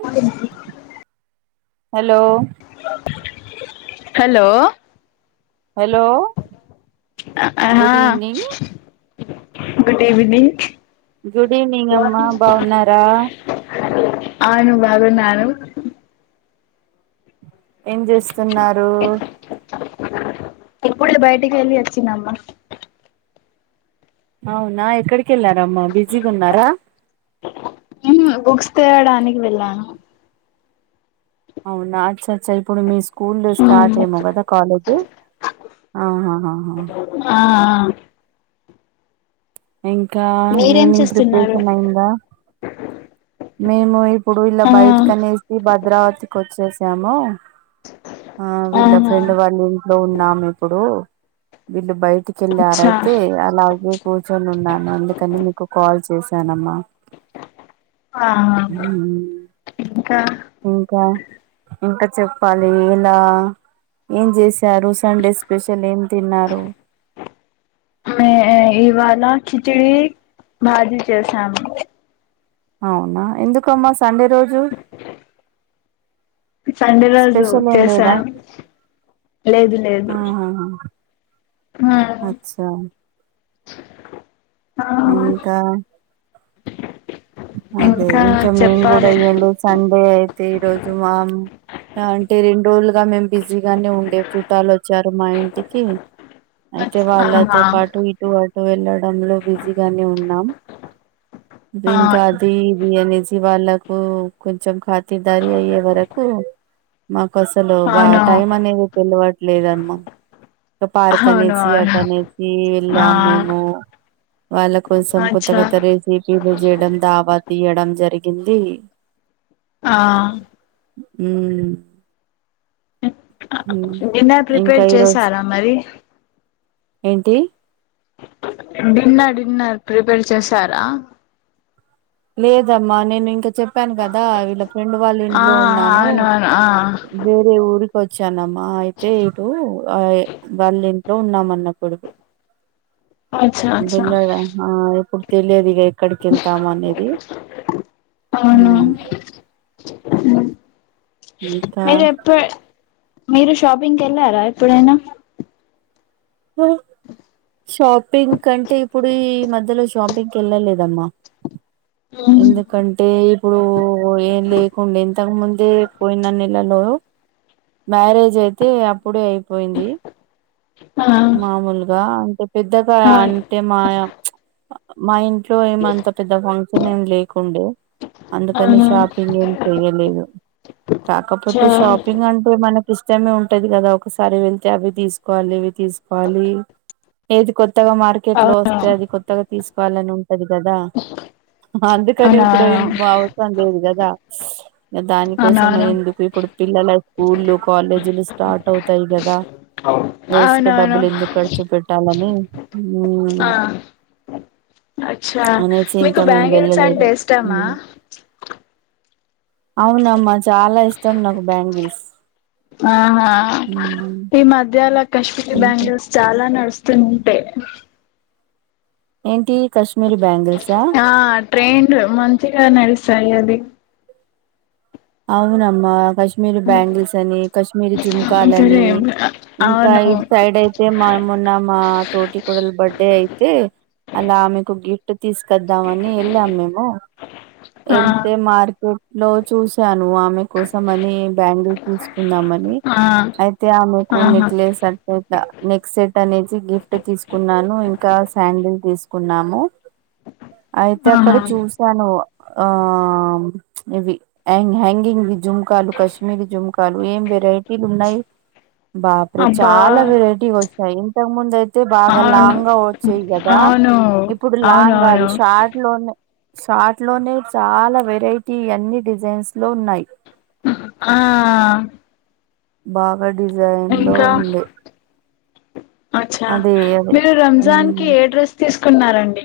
థ hello hello hello హా good evening good evening good evening అమ్మా బాగున్నారా అవును బాగునాను ఏం జెస్తున్నారు ఎప్పుడే బయటికి వెళ్ళి వచ్చినమ్మ అవునా ఎక్కడికి వెళ్ళారమ్మా బిజీగా ఉన్నారా పనికి వెళ్ళాను అవునా అచ్చ చ్చా ఇప్పుడు మీ స్కూల్ స్టార్ట్ ఎమో గదా కాలేజ్ ఆహహహ ఆ ఇంకా మీరేం ఈవినింగ్ చేస్తున్నారు ప్రిపరేషన్ అయిందా మేము ఇప్పుడు ఇలా ఆ బయట కనేసి భద్రావతికి వచ్చేసాము ఆ వీళ్ళ ఆహా ఫ్రెండ్ వాళ్ళ ఇంట్లో ఉన్నాము ఇప్పుడు వీళ్ళు బయ్ అచ్చా టికెళ్ళారైతే అలాగే కూర్చొని ఉన్నాను అందుకని మీకు కాల్ చేశానమ్మా ఆహా ఇంకా ఇంకా ఇంకా చెప్పాలి ఇలా ఏం చేశారు సండే స్పెషల్ ఏం తిన్నారు మే ఇవాళ కిచడి భాజీ చేసాము అవునా ఎందుకమ్మా సండే రోజు సండే రోజు స్పెషల్ ఏం చేశా లేదా లేదు లేదు ఆ అచ్చ ఆ ఇంకా అదే ఇంకా మేము కూడా ఏ లేదు సండే అయితే ఈ రోజు మామ్ అంటే రెండు రోజులుగా మేము బిజీగానే ఉండే చుట్టాలు వచ్చారు మా ఇంటికి అయితే ఆహా వాళ్ళతో పాటు ఇటు అటు వెళ్లడంలో బిజీగానే ఉన్నాం ఆ బింక అది ఇది అనె సి వాళ్ళకు కొంచెం ఖాతిదారి అయ్యే వరకు మాకు అసలు బా అవును టైం అనేది తెలివట్లేదమ్మా పార్క్ అవును అనేసి అవును అటనేసి ఆ వెళ్ళాం మేము వాళ్ళ కోసం కొత్త అచ్చా కొత్త రెసపీలు జెయడం తవా తీయడం జరిగింది ఆ ఊ డిన్నర్ ఇంకా ప్రిపేర్ ఈరోజు చేసారా మరి ఏంటి డిన్నర్ డిన్నర్ ప్రిపేర్ చేసారా లేదమ్మా నేను ఇంకా చెప్పాను కదా వీళ్ళ ఫ్రెండ్ వాళ్ళ ఆ ఇంట్లో ఉన్నాను అవును అవును ఆ వేరే ఊరి వచ్చానమ్మా అయితే ఇటు ఆ వాళ్ళ ఇంట్లో ఉన్నామపుడుకు అచ్చా అచ్చా దున్నడం ఆ ఇప్పుడు తెలియదు ఇగ ఎక్కడికి వెళ్తాము అనేది అవునా హ్మ్. ఉ ఇంకా మీరు ఎప్పు మీరు షాపింగ్ కెళ్లారా ఎప్పుడైనా ఉ షాపింగ్ కంటే ఇప్పుడు ఈ మధ్యలో షాపింగ్ కెళ్ళలేదమ్మా ఉమ్. ఎందుకంటే ఇప్పుడు ఏం లేకుండే ఇంతకుముం దే పోయిన నెలలో మ్యారేజ్ అయితే అప్పుడే అయిపోయింది ఆ మామూలుగా అంటే పెద్దగా ఆ అంటే మాయ ప్చ్ మా ఇన్ ట్లో ఏమంత పెద్ద ఫంక్షన్ ఏం లేకుండే అందుకని అవును షాపింగ్ ఏం చెయలేదు చ కాకపోతే షాపింగ్ అంటే మనక్ ఇష్టమే ఉంటది కదా ఒకసారి వెళ్తే అవి తీసుకోవాలి ఇవి తీసుకోవాలి ఏది కొద్ కొత్తగా మార్కెట్ లో అవును వస్తే అది కొత్తగా తీసుకోవాలని ఉంటది కదా అందుకని ఇప్పుడు ఏం అవునవును అవసరం లేదు కదా దానికోసం అని అవునవును ఎందుకు ఇప్పు ఇప్పుడు పిల్లల స్కూళ్లు కాలేజీలు స్టార్ట్ అవుతాయి కదా అవును ఆవును ఇప్ డబ్బులు ఎందుకు ఖర్చు పెట్టాలని ఆ ఉమ్, అచ్చా అనేసి మీకు ఇంకా మేము బ్యాంగిల్స్ వెళ్ళలేదు అంటే ఇష్టామా ఉమ్. అవునమ్మా చాలా ఇష్టం నాకు బ్యాంగిల్స్ ఆహా ఉమ్, ఈ మధ్యల కశ్మీర్ ఇంకా బ్యాంగిల్స్ చాలా అ నడుస్తుంటే ఏంటి కశ్మీరి బ్యాంగిల్స్ ఆ ట్రేండ్లు మంచిగా నడుస్తాయి అది అవునమ్మా కాశ్మీరి బ్యాంగిల్స్ అని కాశ్మీరి జుంకాల్ సరే అని ఇంకా అవును ఇట్ సైడ్ అయితే మ మొన్న మా తోటి కోడల్ బర్త్డే అయితే అలా మీకు గిఫ్ట్ తీసుకద్దామని వెళ్ళాం మేము ఆ ఎళ్తే మార్కెట్ లో చూసాను ఆమె కోసం అని బ్యాంగిల్ తీసుకుందామని ని ఆ అయితే ఆమెకు ఆహా నెక్లేస్ అట్లేట్లా నెక్ సెట్ అనేసి గిఫ్ట్ తీసుకున్నాను ఇంకా సాండిల్ తీసుకున్నాము అయితే అక్కడ ఆహా చూసాను ఆ ప్చ్ ఇవి అండ్ హ్యాంగింగ్ వి జుంకాలు కశ్మీరీ జుంకాలు ఏం వెరైటీలున్నాయి బాప్రే అబ్బా చాలా వెరైటీ వస్తాయి ఇంతకు ముందయి తే బాగా అవును లాంగ్ గా వచ్చేయి కదా అవును ఇప్పుడు లాంగ్ గాదు అవునవును షార్ట్ లోనే సాట్ లోనే చాలా వెరైటీ అన్ని డిజైన్స్ లో ఉన్నాయి ఆ బాగా డిజైన్ లో ఇంకా ఉండే అచ్చా మీరు రంజాన్ కి ఉమ్, ఏ డ్రెస్ తీసుకున్నారండి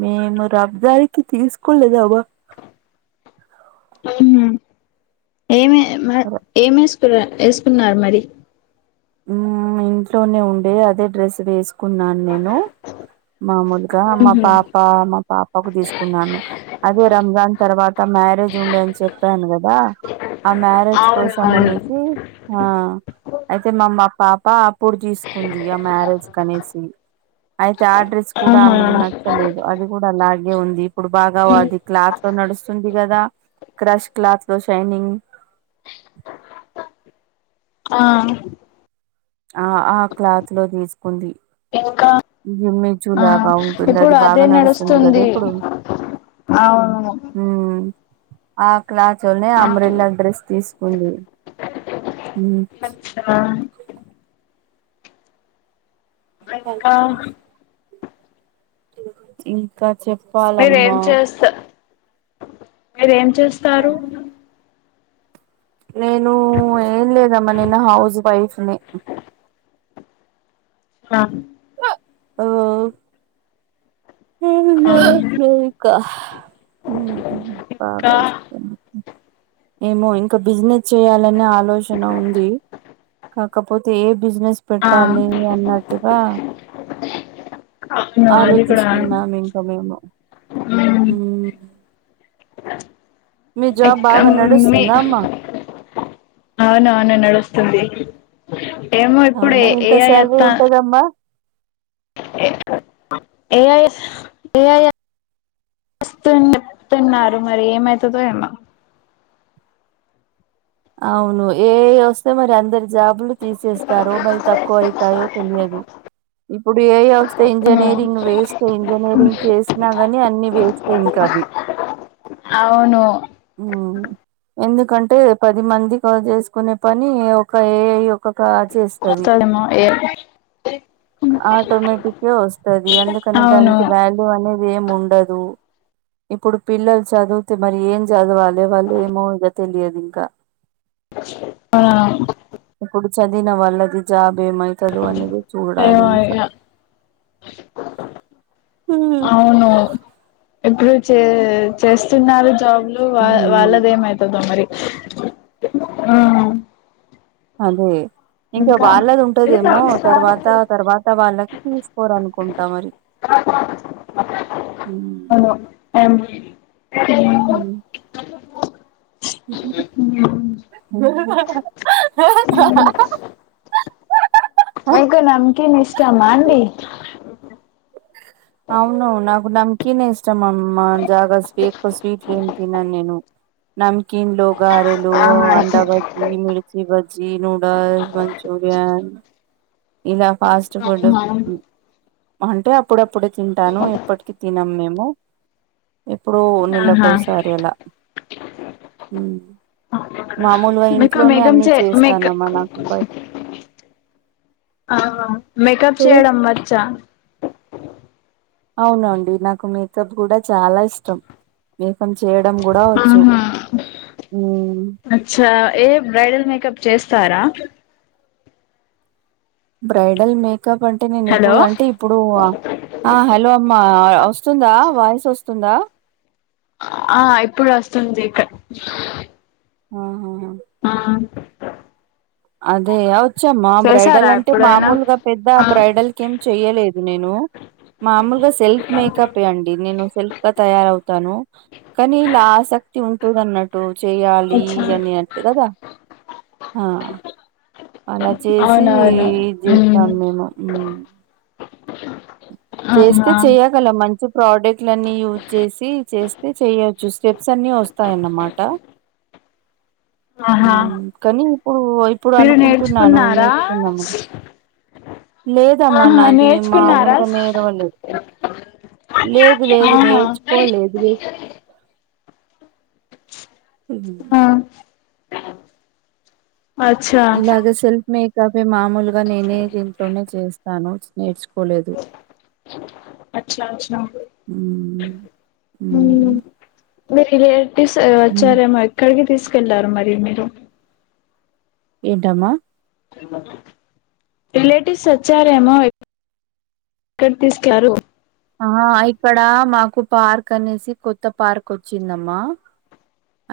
మేము రంజాన్ కి తీసుకోలేదమ ఉమ్ ఏమే మ ర- ఏమేసుకున ఏసుకున్నారు మరి ఉమ్ ఇంట్లోనే ఉండే అదే డ్రెస్ వేసుకున్నాను నేను మామూలు క మా ఉహు పాప మా పాపకు తీసుకున్నాను అదే రంజాన్ తర్వాత్ త మ్యారేజ్ ఉందని చెప్పాను కద్ దా ఆ మ్యారేజ్ అవును కోసం అవును అనేశి ఆ అయితే మా మా పాప అప్పుడు తీసుకుంది ఆ మ్యారేజ్ కనేసి అయి తే ఆ ఆడ్రెస్ కూడా ఆహా ఆమెకు నచ్చలేదు. అది కూడా అలా గే ఉంది, ఇప్పుడు బాగా అది క్లాత్లో నడుస్తుంది కదా క్రష్ క్లాత్లో షైనింగ్ ఆ ఆ ఆ క్లాత్లో తీసుకుంది. ఇంకా గి ఆ మిచోఆప్ బాగుంటుంది, అది ఇప్పుడు బాగా అదే నడుస్తుంది కదా ఇప్పుడు. అవును హ్మ్ ఆ క్లాత్ లోనే ఆ అంబ్రెల్లా డ్రెస్ తీసుకుంది. ఉమ్ ఆ ఇంకా ఇంకా మీరేం చెప్పాలమ్మా చేస్తా మీరేం చేస్తారు? నేను ఏం లేదమ్మా. నేను హౌస్ వైఫ్ ని. హా ఓ నేను ఆ జడేసుకోవాలి ఇంకా. ఆ ఇంకా బస్ పోయింది. ఏమో ఇంకా బిజినెస్ చేయాలనే ఆలోచన ఉంది కాకపోతే ఏ బిజినెస్ ఆ పెట్టాలి అన్నట్టుగా అవును అది కూడా ఆలోచిస్తున్నాం ఇంకా మేము ఉమ్ ఉమ్. మీ జాబ్ ఎక్క బాగా మీ నడుస్తుందా అమ్మా అవునవును నడుస్తుంది ఏమో ఇప్పుడు ఏ అవునా ఎంత ఏఐ అత్త శాలరీ ఉంటదమ్మా ఏఐ ఏఐ అస్తుంది చెప్పిన్నారు మరి ఏమైతదో ఏమో. అవును ఏఐ వస్తే మరి అందరి జాబులు తీసేస్తారో, మరి తక్కువ ఐతాయో తెలియదు. ఇప్పుడు ఏఐ వస్ స్తే అవును ఇంజనీరింగ్ వేస్టే ఇంజనీరింగ్ చేసినా గాని అన్ని వేస్టే ఇంకా అవి. అవును. ఉమ్. ఎందుకంటే పది మంది వర్క్ చేసుకునే పని ఒక ఏఐ ఒకక వస్తదేమో ఏఐ ఆటోమేటికే వస్తది ఎందుకంటే అవును దానికి వాల్యూ అనే ది ఎముండదు. ఇప్పుడు పిల్లలు చదువుతే మరి ఏం చదవాలే వాళ్ళు ఏమో ఇగ తెలియదు ఇంకా. ఆ చదిన వాళ్లకు జాబేమైతదో అనేది చూడాలి ఏమో ఇంకా. ఇగ హ్మ్ అవును ఇప్పుడు చే చేస్తున్నారు జాబ్లు వా వాళ్ళది హ్మ్ ఏమైతదో మరి. ఆ అదే ఇంకా వాళ్ళది ఉంటదేమో తర్వాత తర్వాత వాళ్ళకి తీసుకోరనుకుంటా మరి. హ్మ్. హలో ఎం హ్ అర్ అయితే నమ్ కిన్ ఇష్టమ్మా అండి అక్కిన ఇష్టం అమ్ జాగ బ స్వీట్లుం తినను నేను నమ్ కిన్లు గారెలు అండా ఆహా భజ్జీ మిర్చి భజ్జీ నూడల్స్ మంచూరియన్ ఇలా ఫాస్ట్ ఫుడ్ అంటే అప్పుడుప్పు ఇప్పుడు తింటాను ఎప్పటికి తినం మేము ఎప్పుడో నెల ఆహా కోసారు అలా ఉమ్ మామూలుగా మీకు ఇంట్లోనే మేకప్ అన్ని చే మేక చేస్తానమ్మా నాకు బయ ఆ మేకప్ చేయడం వచ్చా అవునండి నాకు మేకప్ కూడా చాలా ఇష్టం వపం చేయడం కూడా వచ్చు ఆహా మ్మ్. అచ్చా ఏ బ్రైడల్ మేకప్ చేస్తారా బ్రైడల్ మేకప్ అంటే నేను హలో ఇప్పుడు అంటే ఇప్పుడు ఆ హలో అమ్మా వస్తుందా వాయిస్ వస్తుందా ఆ ఇప్పుడు వస్తుంది ఇక్క ఆహ ఆ అదే అవత్ వచ్చమ్మా బ్రైడల్ చేసారా అంటే ఎప్పుడైనా మామూలుగా పెద్ద ఆ బ్రైడల్ క ఏం చెయ్యలేదు నేను మామూలుగా సెల్ఫ్ మేకప్ ఏ అండి నేను సెల్ఫ్ గా తయారవు తాను కానీ ఇలా ఆసక్తి ఉంటుందన్నట్టు చెయ్యాలీ అచ్చా అన్ని అటు కదా అలా చేసి అవునవును ఇది ఉమ్ చేస్తాము మేము ఉమ్ చేస్తే ఆహా చెయ్యగలం మంచి ప్రోడక్ట్లు అన్నీ యూజ్ చేసి చేస్తే చెయ్య కొంచు స్టెప్స్ అన్ని వస్తాయి అన్నమాట ఆహా ఉమ్ కానీ ఇప్పుడు ఇప్పుడు మీరు అనుకుంటున్నాను నేర్చుకున్నారా నేర్చుకుందామని లేదమ్మా ఆహా నాది మా నేర్చుకున్నారా ముందుగానే విలువలు లెవు లేదు లేదు ఆహా నేర్చుకోలేదు లేదు హమ్ ఆ అచ్చా మేకపే మామూలుగా నేనే దీంట్లోనే చేస్తాను నేర్చుకును అచ్చా అచ్చా అమ్ ఉమ్ మీ రిలేటివ్స్ వచ్చారేమో ఎక్కడికి తీసుకెళ్లారు మరి మీరు ఏంటమ్మా రిలేటివ్స్ వచ్చారేమో ఎక్కడకి తీసుకు క్యాల్యారు. ఆ ఇక్కడ మాకు పార్క్ అనేసి కొత్త పార్క్ వచ్చిందమ్మా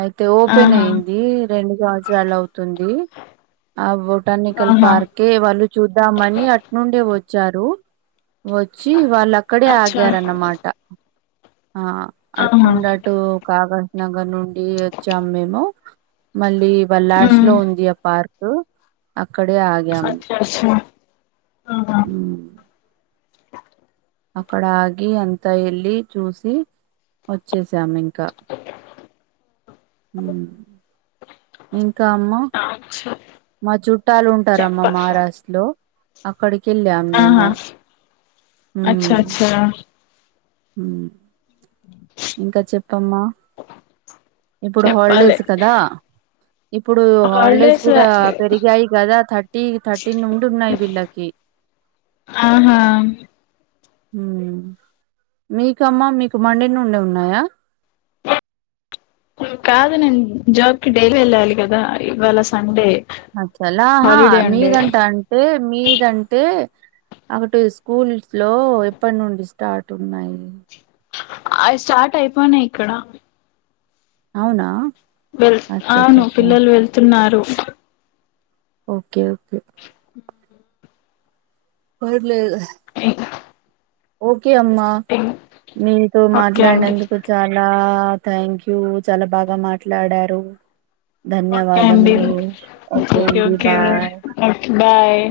అయితే ఓపెన్ ఆహా అయింది రెండు సంవత్సరాలు అవుతుంది ఆ బొటానికల్ ఆహా పార్కే ఏ వాళ్ళు చూద్దామని అటు నుండే వచ్చు వచ్చారు వచ్చి వాళ్ళు అక్కడే అచ్చా ఆగారన్నమాట ఆ ఆహా అటుండి అటు కాగా నగర్ నుండి వచ్చాం మేము మళ్ళీ వల్లాడ్ష్ ఉమ్ లో ఉంది ఆ పార్క్ ఇప్పుడు అక్కడే ఆగ్యామ్ అచ్చా అచ్చా ఆహా ఉ అక్కడ ఆగి అంత వెళ్ళి చూసి వచ్చేసాము ఇంకా హు ఇంకా అమ్మా అచ్చా మా చుట్టాలు చెప్ప ఉంటారమ్మ మహారాష్ట్ర లో అక్కడికి వెళ్ళాం మేము అచ్చ అచ్చా మ్ కమ్మ ఇప్పుడు చెప్పాలి హాలిడేస్ కదా ఇప్పుడు హాలిడేస్ కూడ పెరిగాయి కదా థర్టీ థర్టీన్ ఉండిన్నాయి వీళ్ళకి ఆహా మీకమ్మ మీకు మండె నుండె ఉన్నాయా కాదు నేను జాబ్కిి డైలీ వెళ్ళాలి కదా ఇవాళ సండే అచ్చలాహా హాలిడే ఉండే మీదంటాంటే మీదంటే ఒకటి స్కూల్స్ లో ఎప్పటి నుండి స్టార్ట్ ఉన్నాయి అ స్టార్ట్ అయిపోనాయి ఇక్కడ అవునా వెళ్ అవును అచ్చచ్చచ్చ పిల్లలు వెళ్తున్నారు ఓకే ఓకె పర్లేదు ఓకే అమ్మా మీతో ఓకే అండి మాట్లాడినందుకు చాలా థ్యాంక్ యూ చాలా బాగ మాట్లాడారు ఓకే అండి ధన్యవాదములు ఓకే అండీ బాయ్ ఓకే బాయ్